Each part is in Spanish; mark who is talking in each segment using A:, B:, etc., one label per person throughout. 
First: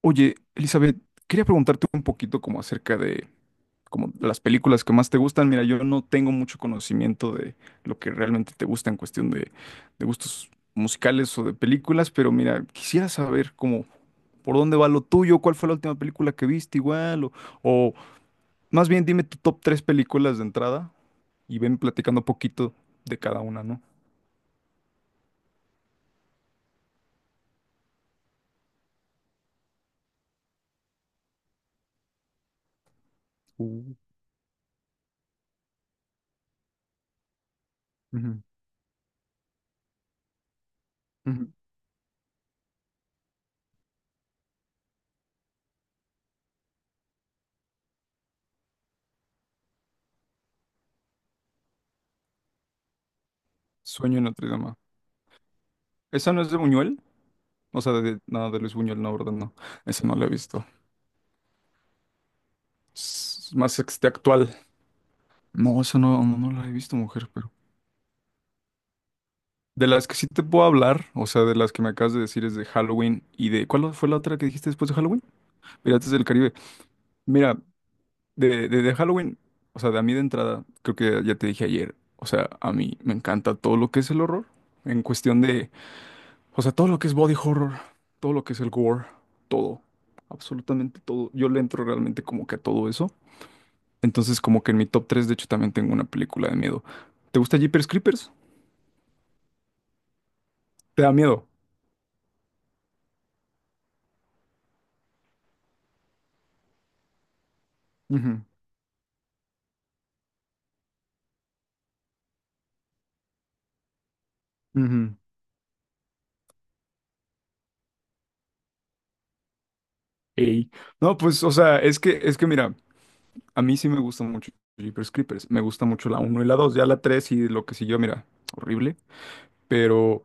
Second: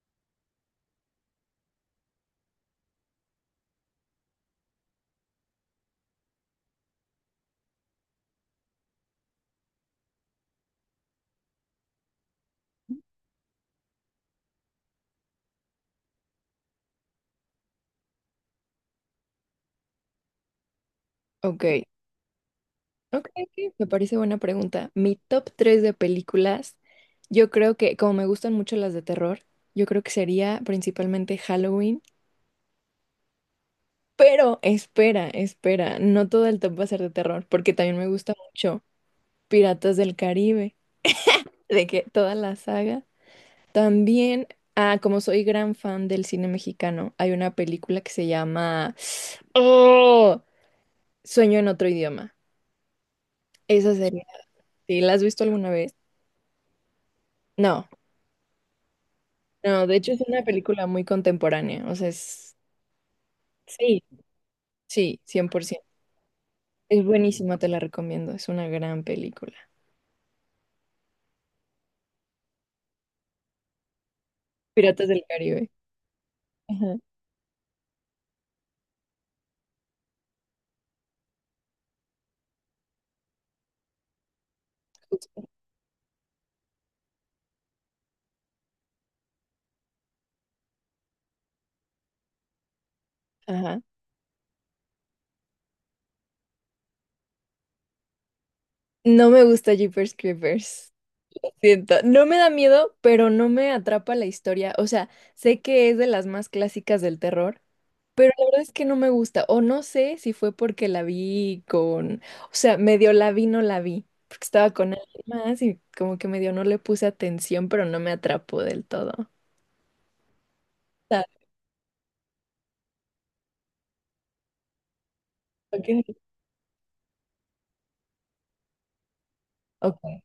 A: Oye, Elizabeth, quería preguntarte un poquito como acerca de como de las películas que más te gustan. Mira, yo no tengo mucho conocimiento de lo que realmente te gusta en cuestión de gustos musicales o de películas, pero mira, quisiera saber como por dónde va lo tuyo, cuál fue la última película que viste igual, o más bien dime tu top tres películas de entrada y
B: Ok,
A: ven platicando poquito de
B: ok,
A: cada una,
B: ok,
A: ¿no?
B: me parece buena pregunta. Mi top tres de películas, yo creo que, como me gustan mucho las de terror, yo creo que sería principalmente Halloween.
A: Uh,
B: Pero espera, espera, no todo el top va a ser de terror, porque también me gusta
A: Ujú.
B: mucho Piratas del Caribe,
A: Ujú.
B: de que toda la saga. También, como soy gran fan del cine mexicano, hay una película que se llama Oh, Sueño en otro idioma. Esa
A: Sueño
B: sería.
A: en Notre Dame.
B: ¿Sí? ¿La has visto alguna vez?
A: ¿Esa no es de Buñuel? O
B: No,
A: sea, de, no, de Luis Buñuel, no, ¿verdad? No,
B: no, de
A: esa
B: hecho
A: no
B: es
A: la he
B: una
A: visto.
B: película muy contemporánea, o sea, es...
A: Es más
B: Sí,
A: este actual.
B: sí, cien por
A: No,
B: ciento
A: esa no, no, no la he visto,
B: Es
A: mujer, pero.
B: buenísima, te la recomiendo, es una gran película.
A: De las que sí te puedo hablar, o sea, de las que me acabas de decir es de Halloween y de. ¿Cuál fue la otra que dijiste después de
B: Piratas
A: Halloween?
B: del Caribe.
A: Piratas del Caribe.
B: Ajá.
A: Mira, de Halloween, o sea, de a mí de entrada, creo que ya te dije ayer, o sea, a mí me encanta todo lo que es el horror, en cuestión
B: Justo.
A: de. O sea, todo lo que es body horror, todo lo que es el gore, todo, absolutamente todo. Yo le entro realmente como que a todo eso.
B: Ajá.
A: Entonces, como que en mi top 3 de hecho, también tengo una película de miedo. ¿Te gusta Jeepers Creepers?
B: No me gusta Jeepers Creepers.
A: ¿Te da miedo?
B: Siento, no me da miedo, pero no me atrapa la historia. O sea, sé que es de las más clásicas del terror. La
A: Ujú,
B: verdad es que no me gusta, o no sé si fue porque la vi con, o sea, medio la vi, no la vi, porque estaba con
A: ujú.
B: alguien más y como que medio no le puse atención, pero no me atrapó del todo.
A: Ey. No,
B: ¿Sabes?
A: pues, o sea, es que mira, a mí sí me gusta mucho Jeepers Creepers. Me gusta mucho
B: Ok.
A: la uno, y la 2, ya la 3 y lo que siguió, mira, horrible.
B: Ok.
A: Pero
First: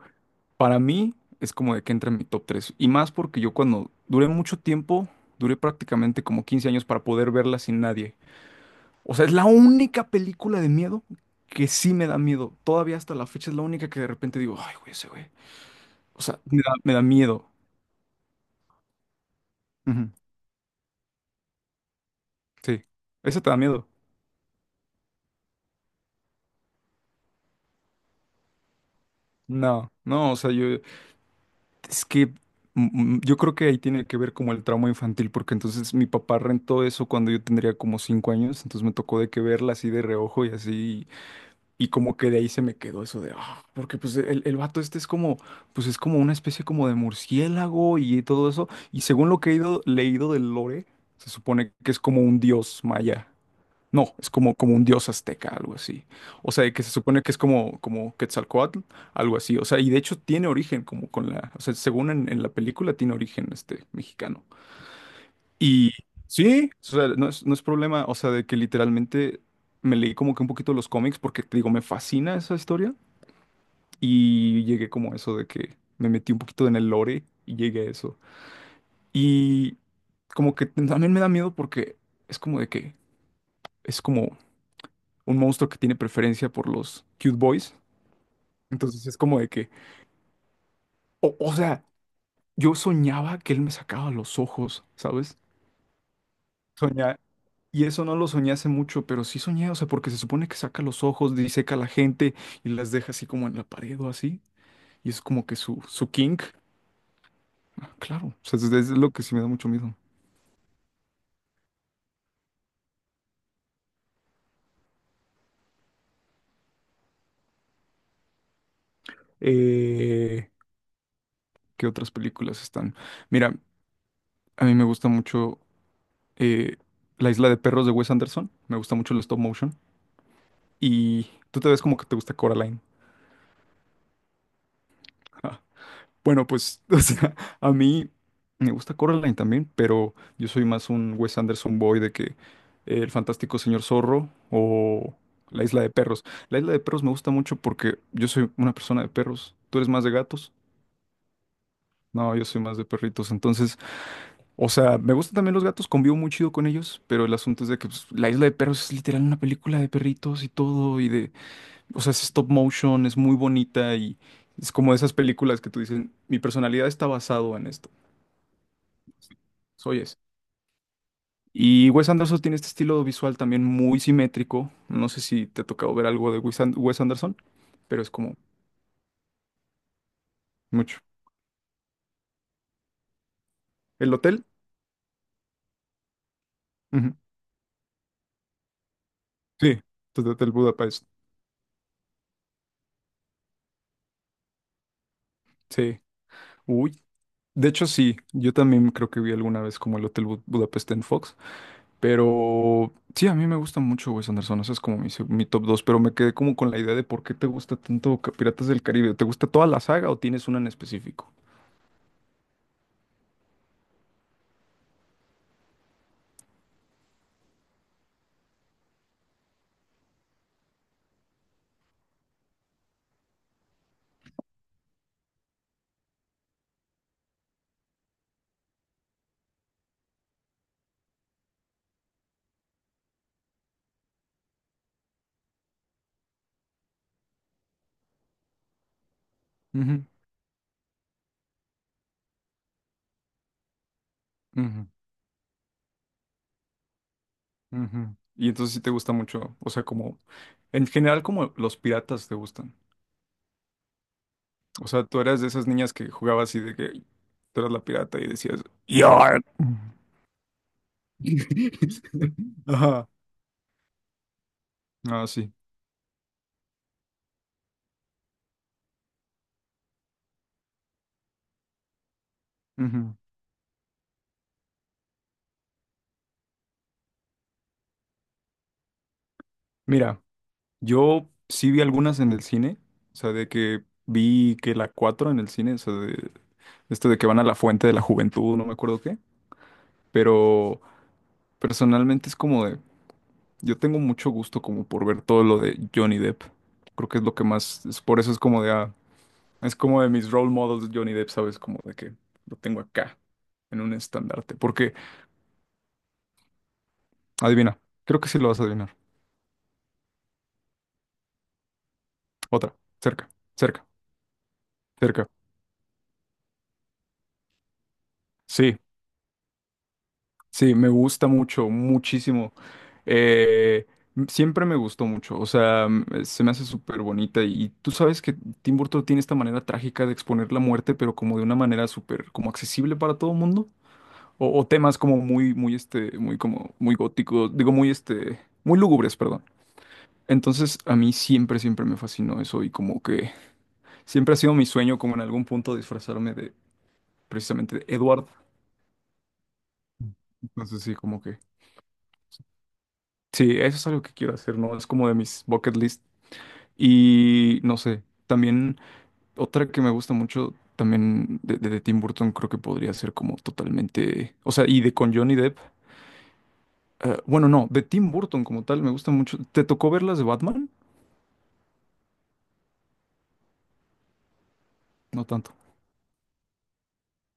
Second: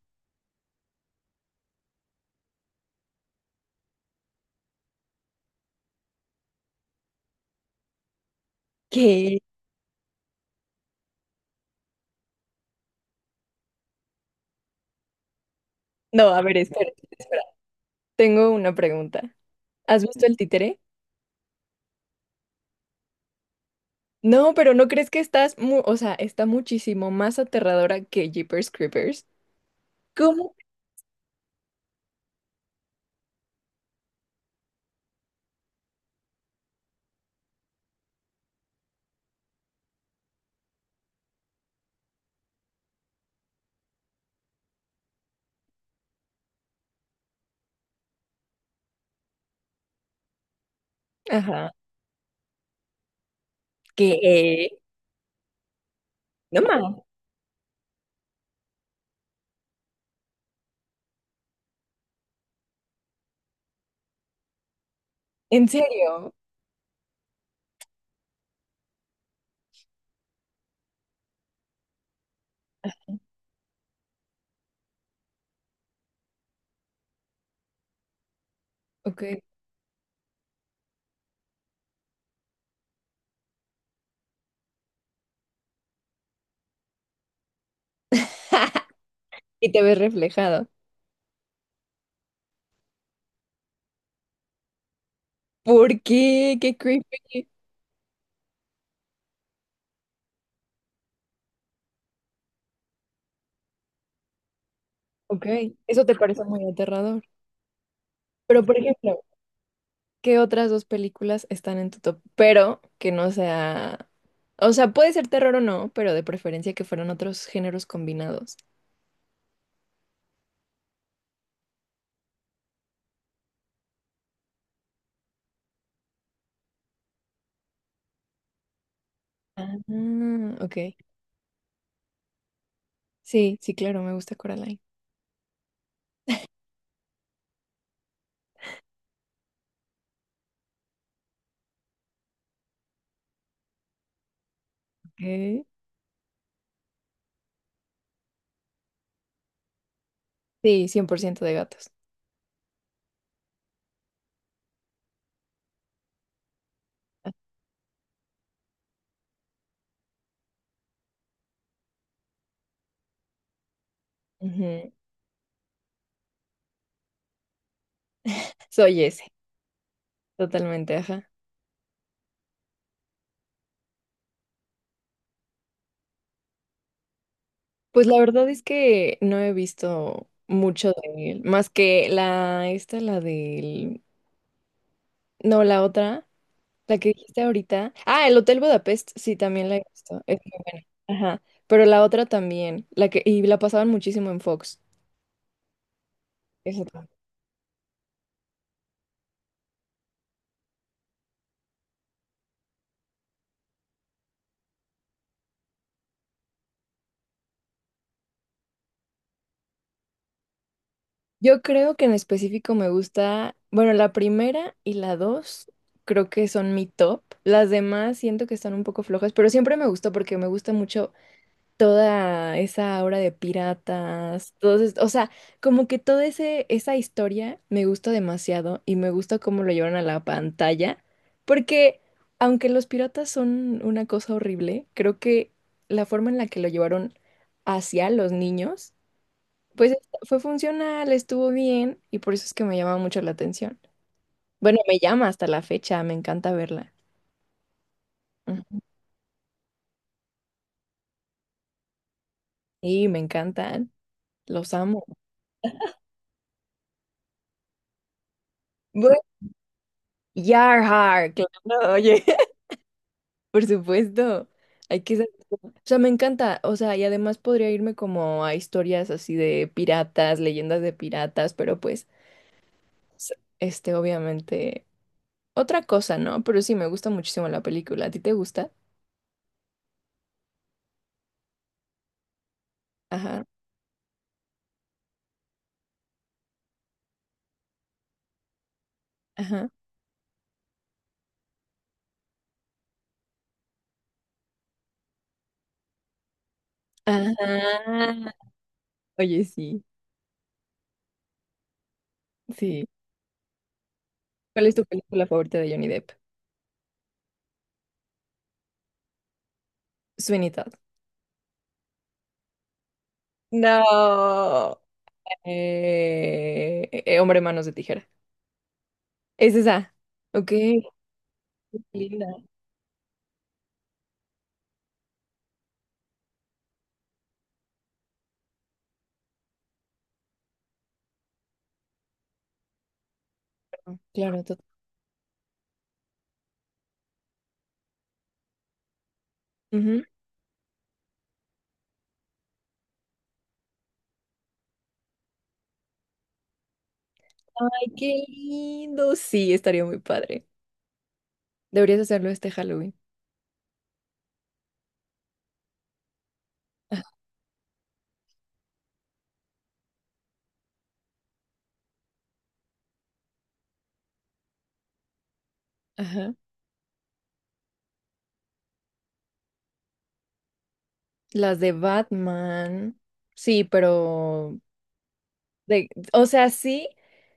A: para mí es como de que entra en mi top 3 y más porque yo cuando duré mucho tiempo, duré prácticamente como 15 años para poder verla sin nadie. O sea, es
B: ¿Qué?
A: la única película de miedo que sí me da miedo. Todavía hasta la fecha es la única que de repente digo, ay, güey, ese güey. O
B: No,
A: sea,
B: a ver,
A: me da,
B: espera,
A: me da
B: espera.
A: miedo.
B: Tengo una pregunta. ¿Has
A: Ujú,
B: visto el títere?
A: sí. ¿Eso te da miedo?
B: No, pero ¿no crees que estás o sea, está muchísimo más aterradora que Jeepers Creepers?
A: No, no, o sea,
B: ¿Cómo
A: yo, es que yo creo que ahí tiene que ver como el trauma infantil, porque entonces mi papá rentó eso cuando yo tendría como 5 años, entonces me tocó de que verla así de reojo y así, y como que de ahí se me quedó eso de, porque pues el, vato este es como, pues es como una especie como de murciélago y todo eso. Y según lo que he ido, leído del lore, se
B: Ajá.
A: supone que es como un dios maya.
B: Que,
A: No, es como, como, un dios azteca, algo así. O
B: no
A: sea,
B: más,
A: que se supone que es como Quetzalcóatl, algo así. O sea, y de hecho tiene origen como con la, o sea, según en la película tiene origen este mexicano.
B: en
A: Y
B: serio.
A: sí, o sea, no es problema, o sea, de que literalmente me leí como que un poquito los cómics porque te digo, me fascina esa historia y llegué como a eso de que me metí un poquito en el lore y llegué a eso.
B: Ok.
A: Y como que también me da miedo porque es como de que es como un monstruo que tiene preferencia por los cute boys. Entonces es como de que,
B: Y te ves reflejado.
A: o sea, yo soñaba que él me sacaba los ojos, ¿sabes?
B: ¿Por qué? Qué
A: Soñaba.
B: creepy.
A: Y eso no lo soñé hace mucho, pero sí soñé, o sea, porque se supone que saca los ojos, diseca a la gente y las deja así como en la pared o así. Y es
B: Ok,
A: como que su,
B: eso
A: su
B: te parece
A: kink.
B: muy aterrador.
A: Ah, claro, o sea, es,
B: Pero, por
A: es lo
B: ejemplo,
A: que sí me da mucho miedo.
B: ¿qué otras dos películas están en tu top? Pero que no sea... O sea, puede ser terror o no, pero de preferencia que fueran otros géneros combinados.
A: Eh, ¿Qué otras películas están? Mira, a mí me gusta mucho eh, La Isla de Perros de Wes Anderson. Me gusta mucho el stop
B: Ah,
A: motion.
B: ok.
A: Y tú te ves como que te gusta Coraline.
B: Sí, sí, claro, me gusta Coraline.
A: Bueno, pues, o sea, a mí me gusta Coraline también, pero yo soy más un Wes Anderson boy de que El Fantástico Señor Zorro o La
B: Ok.
A: Isla de Perros. La Isla de Perros me gusta mucho porque yo soy una persona de perros. ¿Tú eres más de gatos?
B: Sí, 100% de gatos.
A: No, yo soy más de perritos. Entonces, o sea, me gustan también los gatos, convivo muy chido con ellos, pero el asunto es de que pues, La Isla de Perros es literal una película de perritos y todo, y de, o sea, es stop motion, es muy bonita y... Es
B: Ujú.
A: como de esas películas que tú dices, mi personalidad está basado en esto.
B: Soy ese,
A: Soy ese.
B: totalmente, ajá.
A: Y Wes Anderson tiene este estilo visual también muy simétrico. No sé si te ha tocado ver algo de Wes Anderson, pero
B: Pues
A: es
B: la
A: como
B: verdad es que no he visto mucho
A: mucho.
B: de él, más que la, esta, la del,
A: ¿El hotel?
B: no, la otra, la que
A: Ujú.
B: dijiste ahorita. Ah, el Hotel Budapest, sí, también la
A: Sí,
B: he visto,
A: el
B: es
A: Hotel
B: muy buena.
A: Budapest.
B: Ajá, pero la otra también, la que, y la pasaban muchísimo en Fox.
A: Sí.
B: Esa
A: Uy.
B: también.
A: De hecho, sí. Yo también creo que vi alguna vez como el Hotel Budapest en Fox. Pero sí, a mí me gusta mucho Wes Anderson. Ese es como mi top dos. Pero me quedé como con la idea de por qué te gusta tanto Piratas del Caribe. ¿Te gusta toda la saga o tienes una en específico?
B: Yo creo que en específico me gusta, bueno, la primera y la dos creo que son mi top. Las demás siento que están un poco flojas, pero siempre me gustó porque me gusta mucho toda esa aura de piratas, todos, o sea, como que esa historia me gusta demasiado y me gusta cómo lo llevan a la pantalla, porque aunque los piratas son una cosa horrible, creo que la forma en la que lo llevaron hacia los niños, pues
A: Ujú,
B: fue funcional, estuvo bien y por eso es que me llama mucho la atención. Bueno,
A: ujú.
B: me llama hasta la fecha, me encanta verla.
A: Ujú. Y entonces
B: Ujú.
A: sí te gusta mucho, o sea, como, en general como los piratas te gustan.
B: Sí, me encantan, los
A: O sea,
B: amo.
A: tú eras de esas niñas que jugabas y de que tú eras la pirata y decías,
B: Bueno,
A: ¡Yar!
B: Yarhar, claro, oye.
A: Ajá.
B: Por supuesto, hay que
A: Ah,
B: saber
A: sí.
B: O sea, me encanta, o sea, y además podría irme como a historias así de piratas, leyendas de piratas, pero pues,
A: Ujú.
B: este, obviamente, otra cosa, ¿no? Pero sí, me gusta muchísimo la película. ¿A ti te gusta?
A: Mira, yo sí vi algunas en el cine, o sea,
B: Ajá,
A: de que vi que la 4 en el cine, o sea, de esto de que van a la fuente de la juventud, no me acuerdo qué,
B: ajá,
A: pero personalmente es como de, yo tengo mucho gusto como por ver todo lo de Johnny Depp. Creo que es lo que más, es por eso
B: ajá.
A: es como de,
B: Oye,
A: es
B: sí,
A: como de mis role models Johnny Depp, ¿sabes? Como de que lo tengo
B: sí.
A: acá, en un estandarte.
B: ¿Cuál es tu
A: Porque,
B: película favorita de Johnny Depp?
A: adivina, creo que sí lo vas a adivinar.
B: Sweeney Todd.
A: Otra, cerca, cerca,
B: No.
A: cerca.
B: Hombre, manos de tijera.
A: Sí,
B: Es esa. Ok,
A: sí, me gusta mucho,
B: linda.
A: muchísimo. Eh, siempre me gustó mucho, o sea, se me hace súper bonita. Y tú sabes que Tim Burton tiene esta manera trágica de exponer la muerte, pero como de una manera súper, como accesible para todo el mundo.
B: Claro,
A: O,
B: total.
A: o temas como muy, muy, este, muy como, muy góticos, digo, muy, este, muy lúgubres, perdón. Entonces, a mí siempre, siempre me fascinó eso y como que siempre ha sido mi sueño como en algún punto disfrazarme de precisamente de
B: Ay, qué
A: Edward.
B: lindo. Sí, estaría muy padre.
A: Entonces, sí, como que,
B: Deberías hacerlo este Halloween.
A: sí, eso es algo que quiero hacer, ¿no? Es como de mis bucket list. Y no sé, también otra que me gusta mucho también de Tim Burton creo que podría ser como totalmente, o sea, y de con Johnny Depp.
B: Ajá.
A: Bueno, no, de Tim Burton como tal, me gusta mucho. ¿Te tocó ver las de Batman?
B: Las de Batman. Sí, pero
A: No tanto.
B: de, o sea, sí,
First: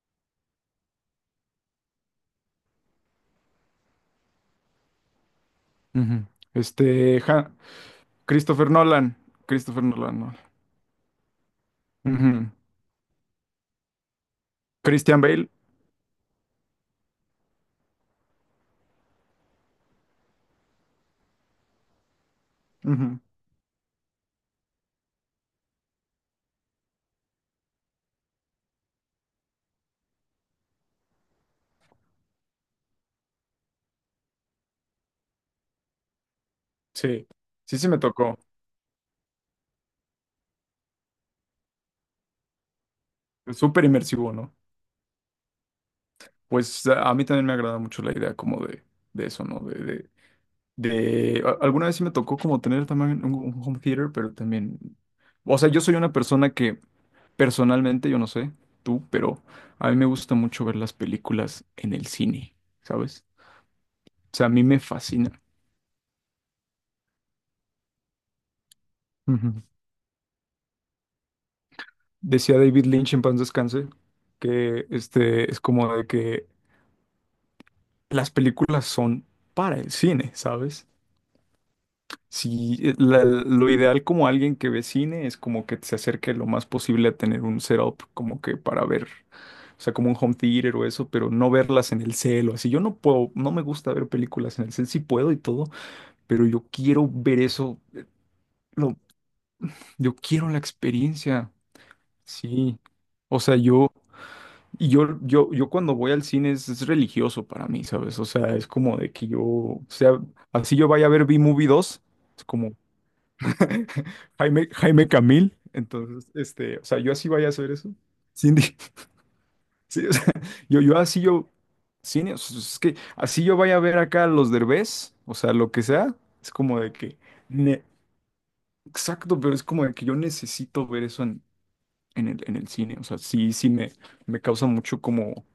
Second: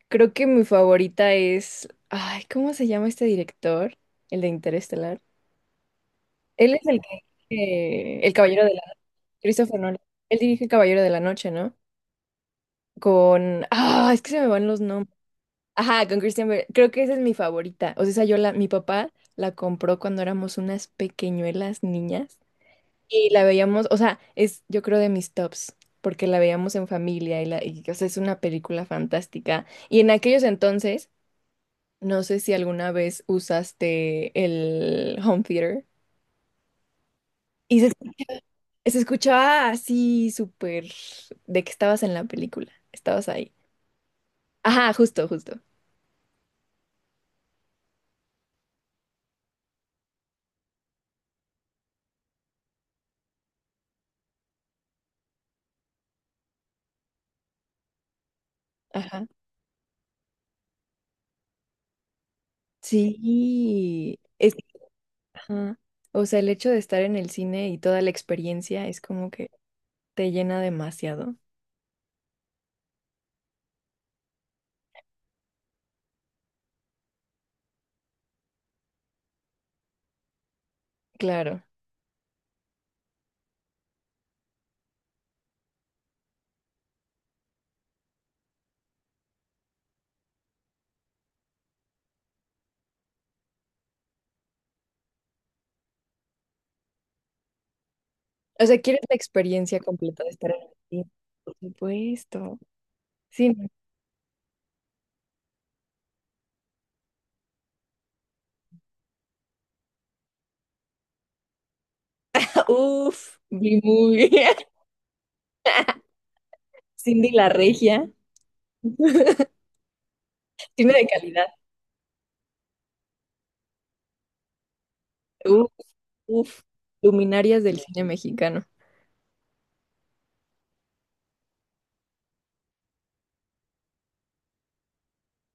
B: creo que mi favorita es. Ay, ¿cómo se llama este director? El de Interestelar.
A: Ujú.
B: Él es el que
A: Este,
B: El Caballero
A: Christopher
B: de la
A: Nolan.
B: Christopher
A: Christopher
B: Nolan.
A: Nolan, no.
B: Él dirige El Caballero de la Noche, ¿no?
A: Ujú.
B: Con. Ah, es que se me van los nombres.
A: Christian Bale.
B: Ajá, con Christian Bale. Creo que esa es mi favorita. O sea, esa yo la, mi papá la compró cuando éramos unas pequeñuelas niñas
A: Ujú.
B: y la veíamos, o sea, es yo creo de mis tops, porque la veíamos en familia y la, y, o sea, es una película fantástica. Y en aquellos entonces, no sé si alguna vez usaste el home theater
A: Sí, sí,
B: y
A: sí
B: se,
A: me tocó.
B: se escuchaba así súper de que estabas en la película, estabas ahí.
A: Es súper inmersivo, ¿no?
B: Ajá, justo, justo.
A: Pues a mí también me agrada mucho la idea como de, eso, ¿no? Alguna vez sí me tocó como tener también un home theater, pero también... O sea, yo soy una persona que personalmente, yo no sé, tú,
B: Ajá.
A: pero a mí me gusta mucho ver las películas en el cine, ¿sabes?
B: Sí,
A: O sea, a mí me fascina.
B: Ajá. O sea, el hecho de estar en el cine y toda la experiencia es como que
A: Ujú.
B: te llena demasiado.
A: Decía David Lynch en paz descanse que este es como de que las películas son para el cine, ¿sabes?
B: Claro.
A: Si lo ideal como alguien que ve cine es como que se acerque lo más posible a tener un setup como que para ver, o sea, como un home theater o eso, pero no verlas en el cel o así. Yo no puedo, no me gusta ver películas en el cel, sí puedo y todo, pero yo quiero ver eso,
B: O sea,
A: lo,
B: quieres la experiencia
A: yo
B: completa de
A: quiero
B: estar
A: la
B: en el cine.
A: experiencia,
B: Por supuesto.
A: sí. O
B: Sí.
A: sea,
B: No.
A: yo. Y yo cuando voy al cine es religioso para mí, ¿sabes? O sea, es como de que yo, o sea, así yo vaya a ver B-Movie 2, es como
B: Uf, vi muy
A: Jaime, Jaime Camil, entonces, este, o sea, yo así
B: Cindy
A: vaya
B: la
A: a hacer eso.
B: Regia.
A: Cindy, sí, o sea, yo,
B: Cine
A: yo
B: de
A: así
B: calidad.
A: yo, cine, o sea, es que así yo vaya a ver acá a los Derbez, o sea,
B: Uf,
A: lo que sea, es
B: uf.
A: como de que,
B: Luminarias del
A: ne-
B: cine mexicano.
A: exacto, pero es como de que yo necesito ver eso en el cine, o sea, sí, sí me causa mucho como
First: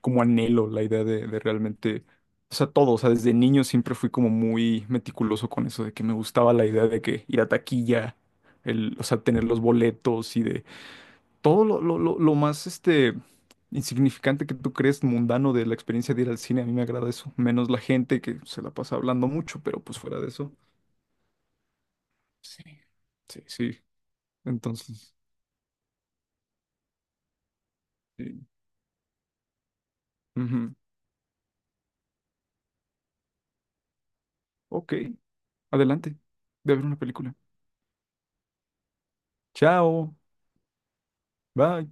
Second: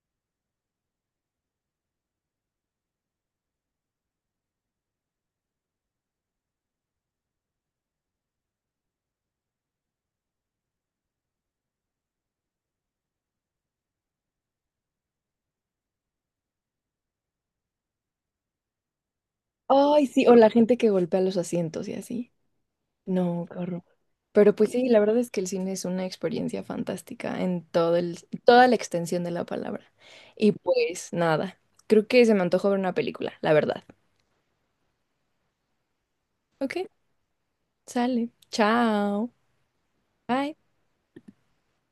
A: como anhelo la idea de realmente, o sea, todo, o sea, desde niño siempre fui como muy meticuloso con eso, de que me gustaba la idea de que ir a taquilla, o sea, tener los boletos y de todo lo más, este, insignificante que tú crees mundano de la experiencia de ir al cine, a mí me agrada eso, menos la gente que se la pasa hablando mucho, pero pues
B: Ay,
A: fuera
B: sí,
A: de
B: o la
A: eso.
B: gente que golpea los asientos y así.
A: Sí, sí,
B: No, qué
A: sí,
B: horror. Pero pues sí, la
A: entonces,
B: verdad es que el cine es una experiencia fantástica en todo el,
A: sí.
B: toda la extensión de la palabra. Y
A: Ujú.
B: pues nada, creo que se me antojó ver una película, la verdad.
A: Ok, adelante, voy a
B: Ok,
A: ver una película.
B: sale. Chao.
A: Chao,
B: Bye.
A: bye.